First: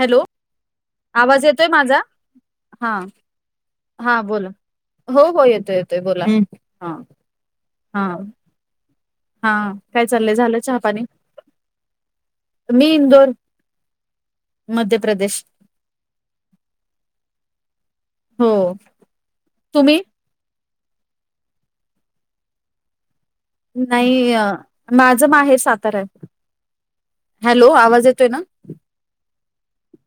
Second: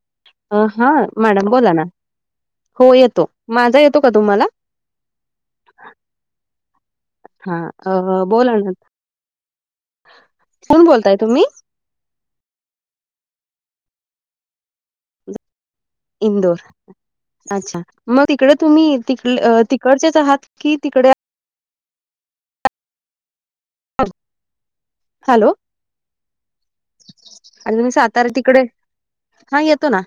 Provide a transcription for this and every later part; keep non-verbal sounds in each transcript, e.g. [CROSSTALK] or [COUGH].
Hello हा आवाज madam येतोय बोला ना माझा हो हा येतो माझा येतो का हा तुम्हाला? बोला हो हो येतो येतोय बोला हा. हा हा अ बोला ना हा काय चाललंय झालं कोण चहापानी? बोलताय तुम्ही मी इंदौर, मध्य प्रदेश. इंदोर अच्छा मग हो तिकडे तुम्ही तुम्ही तिकडच्याच आहात कि तिकडे नाही माझ हॅलो माहेर सातारा आहे, हॅलो आणि तुम्ही आवाज येतोय सातारा ना? तिकडे हा, येतो ना.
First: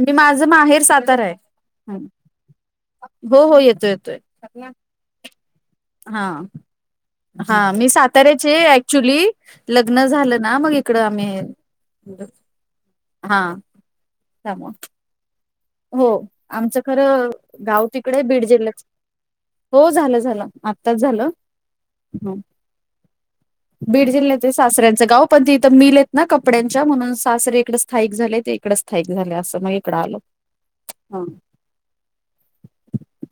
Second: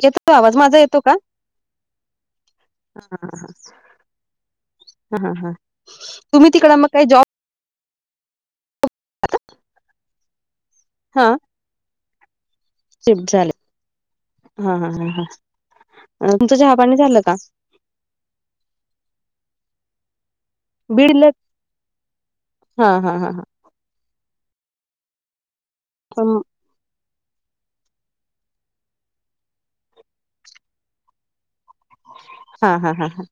मी येतो माझं आवाज माझा माहेर येतो का सातारा आहे. हो हो येतो येतोय. हा हा हा, हा तुम्ही तिकड मग का जॉब हा मी साताऱ्याची आहे ॲक्च्युली लग्न झालं ना मग इकडे आम्ही. हा हॅलो. शिफ्ट झाले हा त्यामुळे हा ह ह. हो आमचं खरं गाव तिकडे आहे बीड जिल्हाच हो झालं झालं. आताच बीड झालं, जिल्ह्यात ह. हा हा हा बीड जिल्ह्यात सासऱ्यांचं गाव पण तिथं मिल आहेत ना कपड्या म्हणून सासरे इकडे स्थायिक झाले, तर इकडे स्थायिक झाले असं तर मग इकडे आलो. हा हा हा हा हा.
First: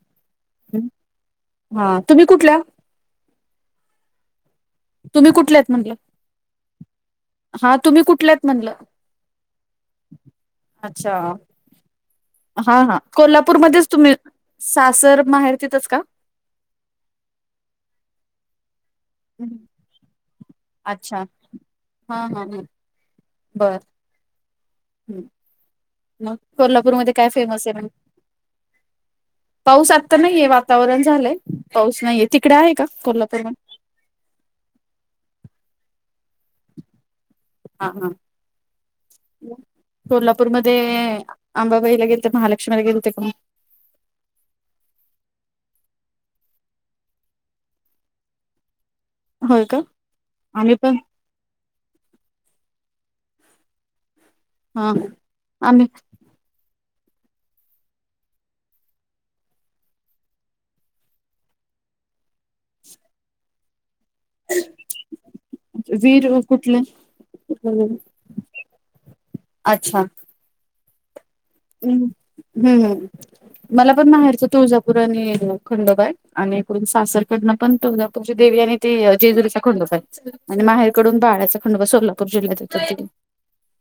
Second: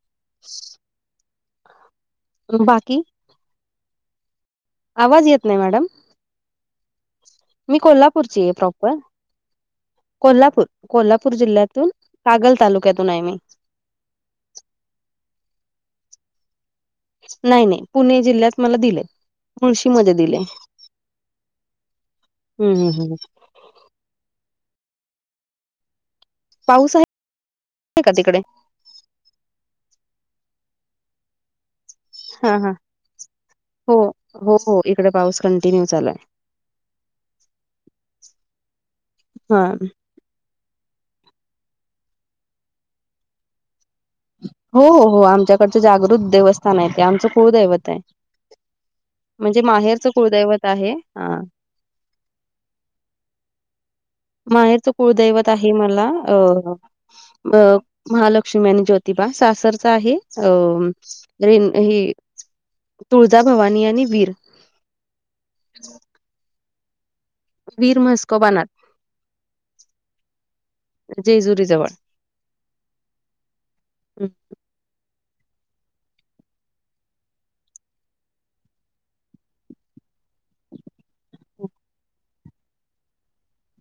हा तुम्ही कुठल? हा बाकी आवाज तुम्ही येत नाही कुठल्यात मॅडम म्हणलं हा मी तुम्ही कोल्हापूरची कुठल्यात आहे म्हणलं? प्रॉपर कोल्हापूर अच्छा कोल्हापूर जिल्ह्यातून कागल हा हा, तालुक्यातून आहे मी कोल्हापूर मध्येच तुम्ही सासर माहेर तिथेच का? नाही नाही, पुणे जिल्ह्यात मला दिलेय. हम्म. मुळशी मध्ये दिले. अच्छा हा हा ह. हम्म हम्म. बरं हा मग पाऊस कोल्हापूरमध्ये आहे काय फेमस आहे मग? का तिकडे पाऊस आत्ता नाहीये वातावरण झालंय पाऊस नाहीये, तिकडे हा हा आहे का कोल्हापूर मध्ये? हो हो, हो हो, इकडे पाऊस कंटिन्यू चालुय. हा हा हा कोल्हापूरमध्ये अंबाबाईला गेल ते, महालक्ष्मीला गेले होते का म हो हो आमच्याकडचं जागृत देवस्थान आहे ते, आमचं कुळदैवत आहे. म्हणजे होय का माहेरचं कुळदैवत आम्ही आहे, पण हा. माहेरच हा कुळदैवत आहे आम्ही मला अ. अ महालक्ष्मी आणि ज्योतिबा, सासरचा आहे अम. रेन हे, तुळजा भवानी आणि वीर वीर मग कुठले? वीर मस्कोबा नात जेजुरीच. हा मला पण माहेरचं तुळजाप पूर आणि खंडोबा आहे, आणि इकडून सासरकडनं पण तुळजापूरची देवी आणि ते जेजुरीचा खंडोबा आहे. आणि माहेरकडून बाळ्याचा खंडोबा सोलापूर जिल्ह्यात येतो ति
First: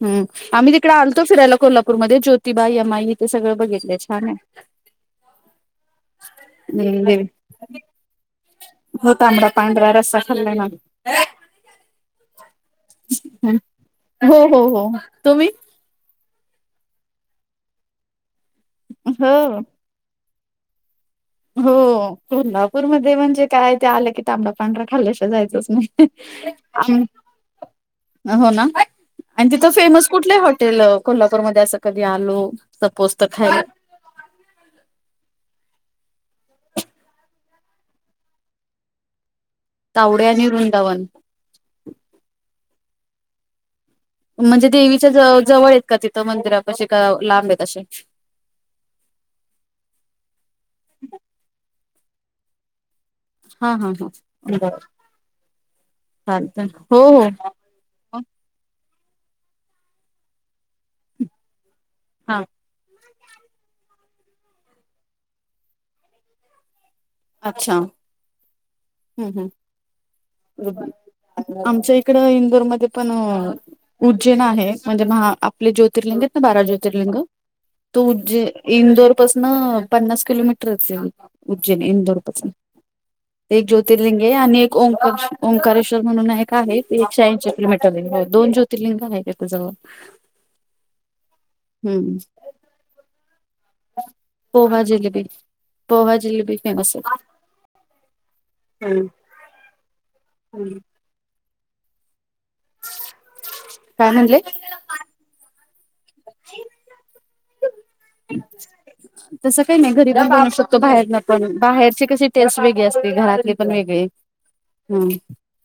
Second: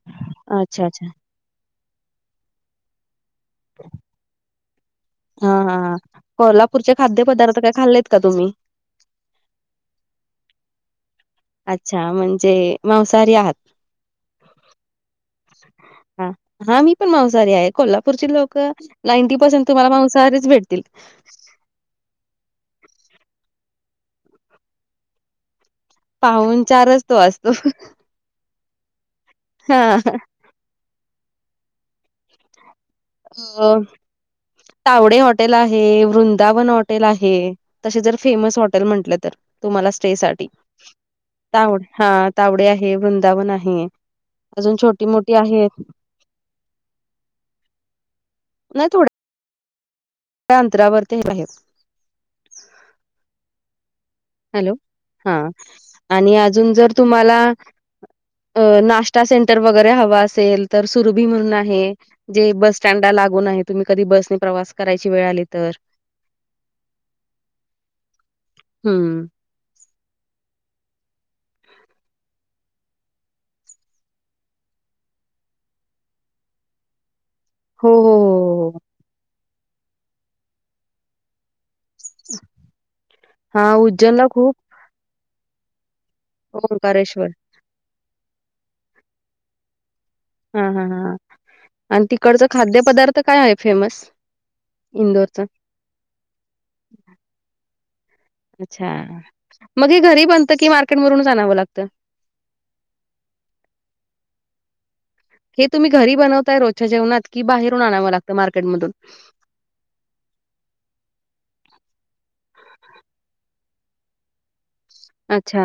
हम्, आम्ही अच्छा तिकडे अच्छा आलतो फिरायला, कोल्हापूरमध्ये ज्योतिबा, यमाई ते सगळं बघितलंय, छान आहे. हा, हा, हा कोल्हापूरचे हम्म देवी खाद्यपदार्थ काय खाल्लेत का तुम्ही? हो तांबडा, पांढरा, रस्सा खाल्लाय ना. अच्छा म्हणजे मांसाहारी आहात हम्म, हो, हो, हो, तुम्ही? हा, हा मी पण मांसाहारी आहे, कोल्हापूरची लोकं, नाइन्टी हो पर्सेंट तुम्हाला मांसाहारीच भेट तील हो कोल्हापूरमध्ये म्हणजे काय, ते आलं की, तांबडा पांढरा खाल्ल्याशिवाय जायचंच नाही. पाहूनचारच तो आम असतो. हो ना, आन तिथं हा फेमस कुठलं हॉटेल अ कोल्हापूरमध्ये असं कधी आलो, सपोज तर खायला अ तावडे हॉटेल आहे, वृंदावन हॉटेल आहे. तसे जर फेमस हॉटेल म्हटलं तर, तुम्हाला स्टे तावडे आणि साठी. वृंदावन ताव हा, तावडे आहे, वृंदावन आहे. म्हणजे, अजून छोटी देवीच्या ज मोठी जवळ आहेत का तिथं मंदिरापाशी, का लांब आहेत असे? नाही, थोडं अंतरावरती आहे बाहेर हा, हा, हा हॅलो, बर हा, आणि चालतंय अजून जर हो तुम्हाला हो अ नास्तासेंटर वगैरे हव असेल तर सुरुभी म्हणून आहे, हा जे बस स्टँडला लागून आहेत. तुम्ही कधी बसने प्रवास करायची वेळ आली, तर अच्छा, हम्म, हं. हम्म गूड बाय. आमच्या इकडं इंदोरमध्ये पण उज्जैेन आहे, म्हणजे महा आपले ज्योतिर्लिंग आहेत ना बारा ज्योतिर्लिंग हो, तू हो, हो, उज्जैन हो, हो. इंदोरपसन पन्नास किलोमीटरच आहे उज्जैन. इंदोरपसन एक हां, ज्योतिर्लिंगे उज्जैनला आहे खूप आणि एक ओंकारेष ओंकारेश म्हणून एक आहे, ते ओंकारेश्वर. एकशेऐंशी किलोमीटर आहे, दोन ज्योतर्लिंग आहे त्याच्याजवळ. हा, हा, हा आन तिकडंच खाद्य पदार्थ तर काय आहे फेमस पोहा जिलेबी इंदोरच? पोहा जिलेबी फेमस आहे अच्छा, मग हे घरी बनत की मार्केट वरूनच आणावं लागतं? काय हाणलंय? हे तुम्ही घरी बनवताय रोजच्या जेवणात, की बाहेरून आणावं लागतं मार्केटमधून? तसं काही नाही, घरी पण बनवू शकतो, बाहेरन पण, बाहेरची कशी टेस्ट वेगळी असते, घरातली पण वेगळी [INAUDIBLE] हम्म अच्छा.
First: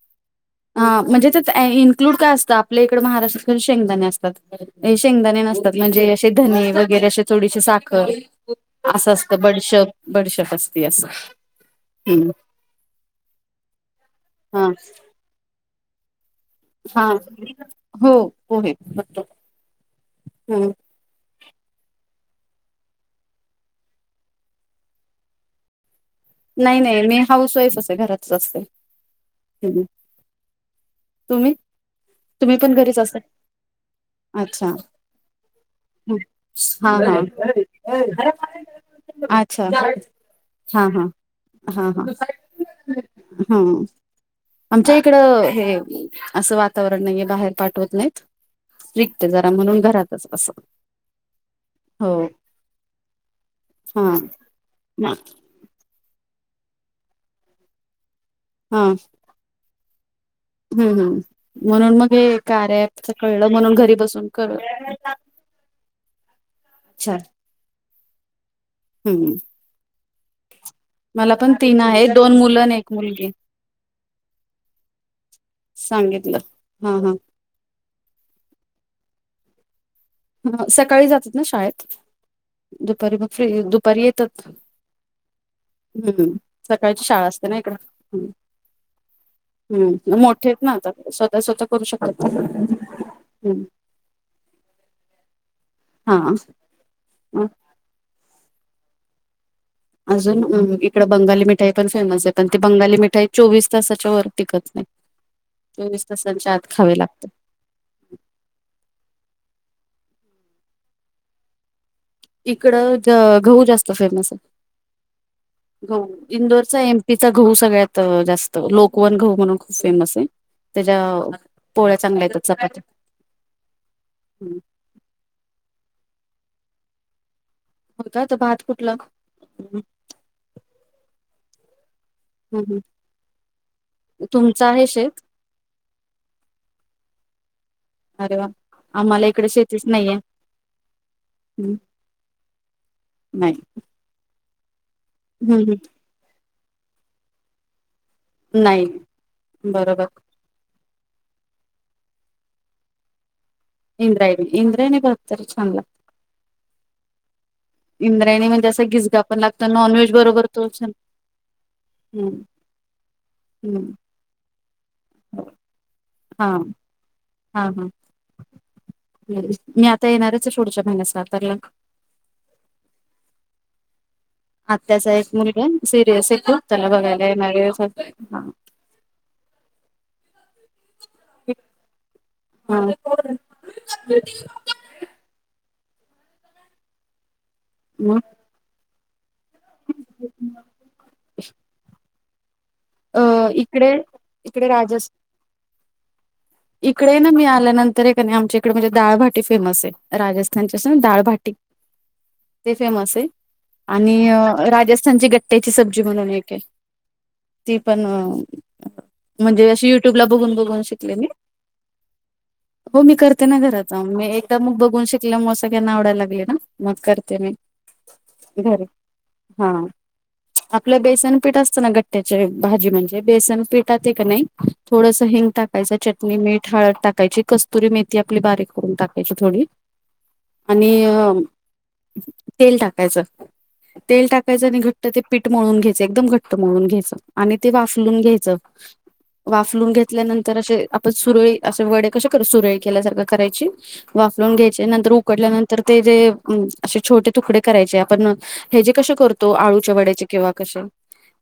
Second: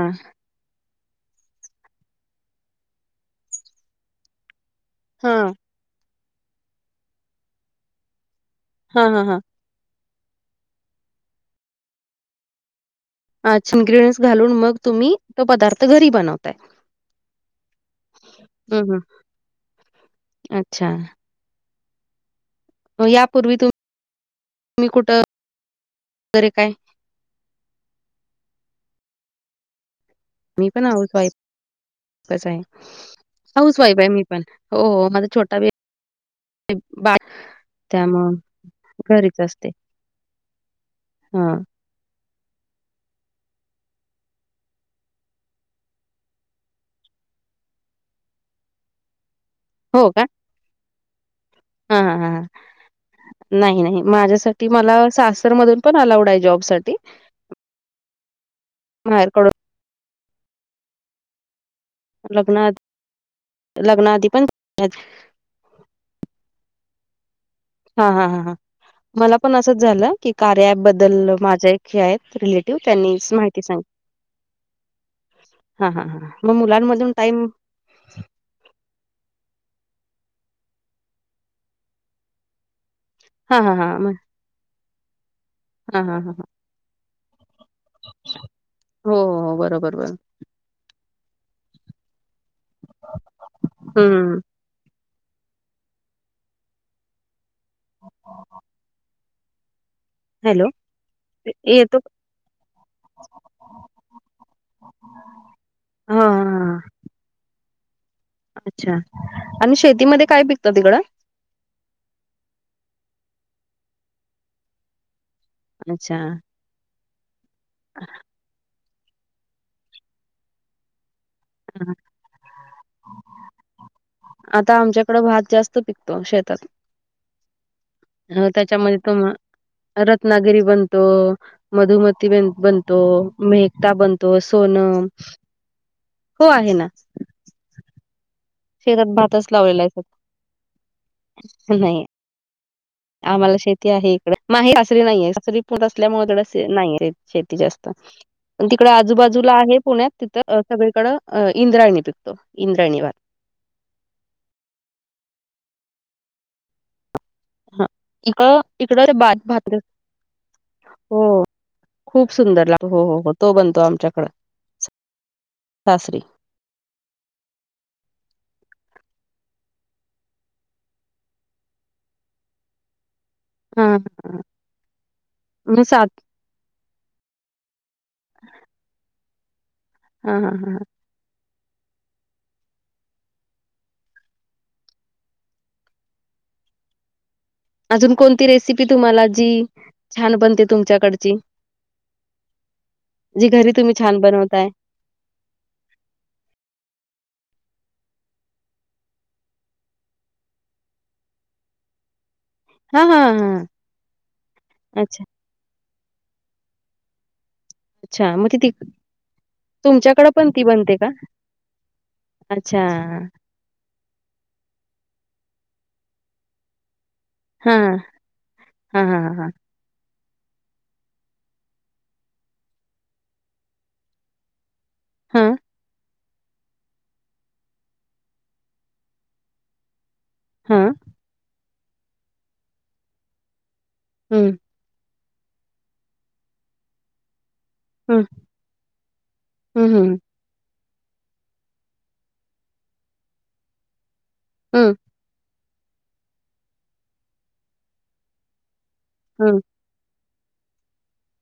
अ म्हणजे त्यात इनक्लूड काय असतं, आपल्या इकडं महाराष्ट्रात शेंगदाणे असतात. हे शेंगदाणे हां. नसतात, म्हणजे असे धने वगैरे असे थोडीशी साखर हां, असं हां, हां. असतं बडीशोप, बडीशोप असती असं, हम्म असं इनग्रीअंट्स घालून हा मग तुम्ही तो पदार्थ घरी बनव हा, हो, हो, हे हं, हं. [UNINTELLIGIBLE] अच्छा. हो यापूर्वी तु तुम्ही कुठं वगैरे काय? नाही, नाही मी हाऊस वाईफ आहे घरातच असते. मी पण हाऊस वाईफ तुम्ही कसं तुम्ही आहे. पण घरीच असता हाऊस वाईफ आहे मी पण, अच्छा हो हो माझा छोटा बे हा हा बाळ त्यामुळे घरीच अच्छा. हा हा. हा. हा हा हं. आमच्या इकडं हे असं वातावरण नाहीये बाहेर पाठवत नाहीत. रिक्त जरा म्हणून घरातच असं हा हा हो हा हा नाही नाही, हा माझ्यासाठी मला सासरमधून पण अलाउड आहे जॉब साठी. हा. [UNINTELLIGIBLE] हंम हंम म्हणून मग हे लग्ना कार्य अँप्सच कळलं, म्हणून घरी लग्नाआधी बसून पण कर चार. हा हा हा मला पण असंच झालं, की कार्य अँपबद्दल मला बदल पण माझ्या तीन एक हे आहे आहेत दोन मुलं आणि रिलेटिव्ह एक मुलगी त्यांनीच माहिती सांग हा हा हा हा सांगितलं मग हा मुलांमधून हा टाईम ह सकाळी जातात ना शाळेत, दुपारी मग हां, [UNINTELLIGIBLE] हां, हां. दुपारी मग येतात. हां, हां, हां, हमं हां. सकाळची शाळा असते ना इकडं. हो, हो, हो. बरोबर, बरोबर. हंम मोठे आहेत आता, स्वतः स्वतःच करू शकतात. हमं. हां. [INAUDIBLE] हॅलो? अजून इकड बंगाली मिठाई पण येतो फेमस आहे, पण ती बंगाली मिठाई चोवीस तासाच्या वर टिकत नाही. चोवीस हा तासांच्या आत हा खायला अच्छा आणि शेतीमध्ये काय पिकतं तिकडं? इकडं गहू जास्त फेमस आहे, गहू अच्छा इंदूरचा तिचा गहू सगळ्यात जास्त, लोकवन गहू म्हणून खूप फेमस आहे त्याच्या हा पोळ्या चांगल्या येतात चपात्या आता आमच्या हिकडं भात जास्त पिकतो शेतात, हो का तर हं भात कुठला? त्याच्यामध्ये तुम हम्म रत्नागिरी बनतो. मधुमती बन हम्म बनतो, मेहता बनतो, तुमचं आहे सोनम. शेत हो आहे ना. अरे वा. शेतात आम्हाला भातच इकडे शेतीच लावलेला आहे फक्त. नाहीये हमं. नाही आम्हाला शेती आहे इकडे माहे सासरी नाहीये, हम्म सासरी [UNINTELLIGIBLE] हम्म त्यामुळं इथं जास्त नाहीये शेती जास्त, नाही तिकड आजूबाजूला आहे बरोबर पुण्यात अं सगळीकडं अ इंद्रायणी पिकतो, इंद्रायणी भात. इंद्रायणी, इंद्रायणी तरी भात चांगला हं इंद्रायणी हिकडं, म्हणजे असं तिकडं गिजगा पण भात लागतो भाकरीच नॉनव्हेज बरोबर तो छान हो. खूपच हम्म सुंदर लागतो. हो हो, तो बनतो हम्म आमच्याकडं सासरी. हा हा हा. मी आता येणारच आहे पुढच्या महिन्यात सातारला. [INAUDIBLE] हा आत्याचा एक मुलगा मग आहे सात सिरीयस आहे तो. त्याला बघायला येणार आहे हा, हा, हा, ह [UNINTELLIGIBLE] अजून मग कोणती रेसिपी तुम्हाला जी छान बनते तुमच्याकडची अ, जी घरी इकडे तुम्ही छान बनवताय [UNINTELLIGIBLE] [INAUDIBLE] इकडे ना मी आल्यानंतर हे कनाय, आमच्या इकडं म्हणजे दाळबाटी फेमस आहे राजस्थानची अस ना दाळबाटी. [INAUDIBLE] ते फेमस हा आहे हा आणि अच्छा. राजस्थानची गट्ट्याची सब्जी म्हणून एक आहे. ती पण अच्छा मग ती म्हणजे अशी युट्युबला तुमच्याकडे पण बघून ती बघून बनते का शिकले मी. अच्छा हो मी करते ना घरात जाऊन, मी एकदा मग बघून शिकले, म सगळ्यांना आवडायला लागले ना? मग, करते मी हा घरी, हा हा हा आपलं, बेसन पीठ असत ना, गट्ट त्याचे भाजी म्हणजे, बेसन पिठात हे का नाही, थोडंस हा हिंग टाकायचा, च नी मीठ हाळद टाकायची, कस्तुरी मेथी आपली बारीक करून टाकायची थोडी. [INAUDIBLE] आणि अ तेल टाकायचं, तेल हम्म टाकायचं आणि घट ट्ट ते पीठ मळून घ्यायच, एकदम घट्ट मळून घ्यायच. आणि ते वाफलून हम्म घ्यायचं, वाफलून हम्म हम्म घेतल्यानं तर असे आपण सुरळी, असे वडे कसे करू, सुरळी केल्यासारखं करायची, वाफलून घ्यायचे हम्म नंतर ऊ उकडल्यानंतर ते जे असे छोटे तुकडे करायचे, आपण हयाजे कसं करतो, हम्म आळूच्या वड्याचे किंवा कसे,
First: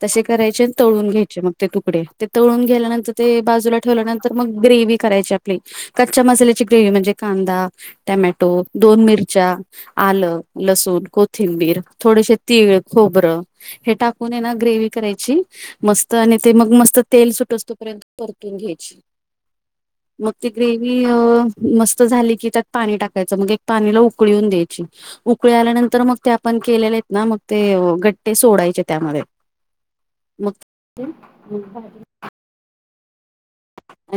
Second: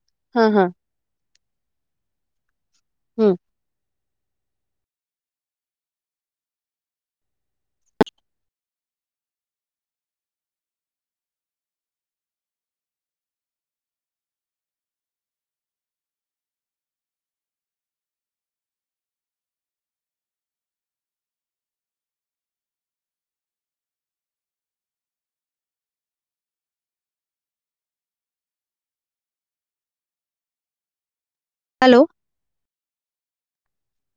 तसे हा हा करायचे, तळून घ्यायचे मग. ते तुकडे, ते तळून गेल्यानंतर हम्म ते बाजूला ठेवल्यानंतर, मग ग्रेव्ही करायची आपली कच्च्या मसाल्याची ग्रेव्ही म्हणजे कांदा, टॅमॅटो, दोन मिरच्या आलं, लसूण, कोथिंबीर थोडेसे तीळ, खोबरं हे टाकून हेना, ग्रेवी करायची, मस्त आणि ते मग मस्त तेल सुटोस्तोपर्यंत परतून घ्यायची. [INAUDIBLE] मग ती ग्रेवी अ मस्त झाली, की त्यात पाणी टाकायचं, मग एक पाणीला उकळी येवून द्यायची. उकळी आल्यानंतर, मग ते आपण केलेले आहेत ना, मग ते गट्टे सोडायचे त्यामध्ये. मग, हॅलो [UNINTELLIGIBLE]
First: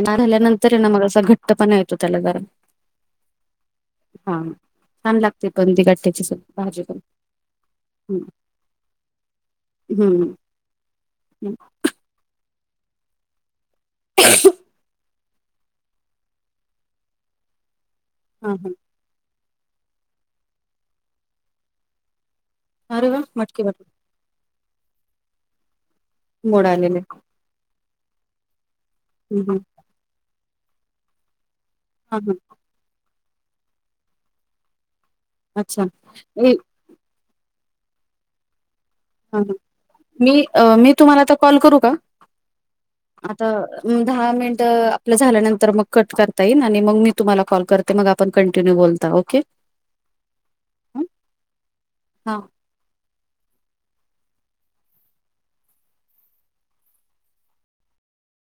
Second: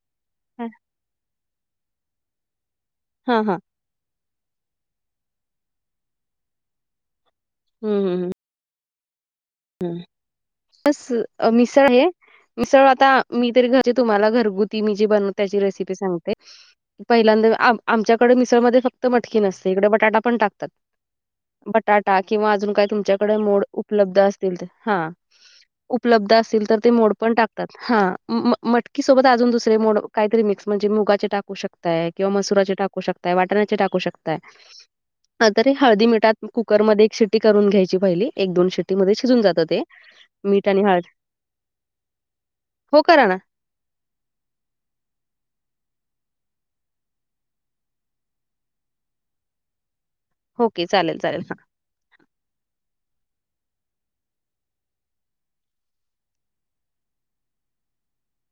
ना हा राहील्यानंतर हाय ना, मग असा घट्ट पणा येतो त्याला जरा हा, हा हा, छान लागते पण, ते गट्टयाची स भाजी, पण हम्म, हम्म, हम्म हम्म बसं मिसळ, ते मिसळ आता मी तर घरी जे तुम्हाला घरगुती मी जे बन त्याची रेसिपी सांगते, पहिल्यांदा आम आमच्या कडे हा हा मिसळमध्ये फक्त मटकी नसते, इकडं बटाटा पण टाकतात, बटाटा किंवा अजून काय अरे वा तुमच्याकडं मटकी मोड बटाटे उपलब्ध असतील त हा, उपलब्ध असतील तर, ते मोड पण टाक हा, म मटकीसोबत आजून हम्म दुसरे मोड काहीतरी मिक्स म्हणजे मुगाचे टाकू टाकू शकताय, हा किंवा हा मसुराचे टाकू शकताय, वाटण्याचे टाकू शकताय हा, तरी अच्छा हळदी मिठात मी कुकरमध्ये एक शिटी करून घ्यायची पाहिली, एक दोन शिटीमध्ये हा, हा, मी अ, मी तुम्हाला आता कॉल करू का? हो करा ना. आता म दहा मिनिटं आपलं झाल्यानंतर मग कट करता येईल, आणि मग मी तुम्हाला कॉल कर त मग आपण कंटिन्यू बोलता ओके. ओके चालेल चालेल हां. हां.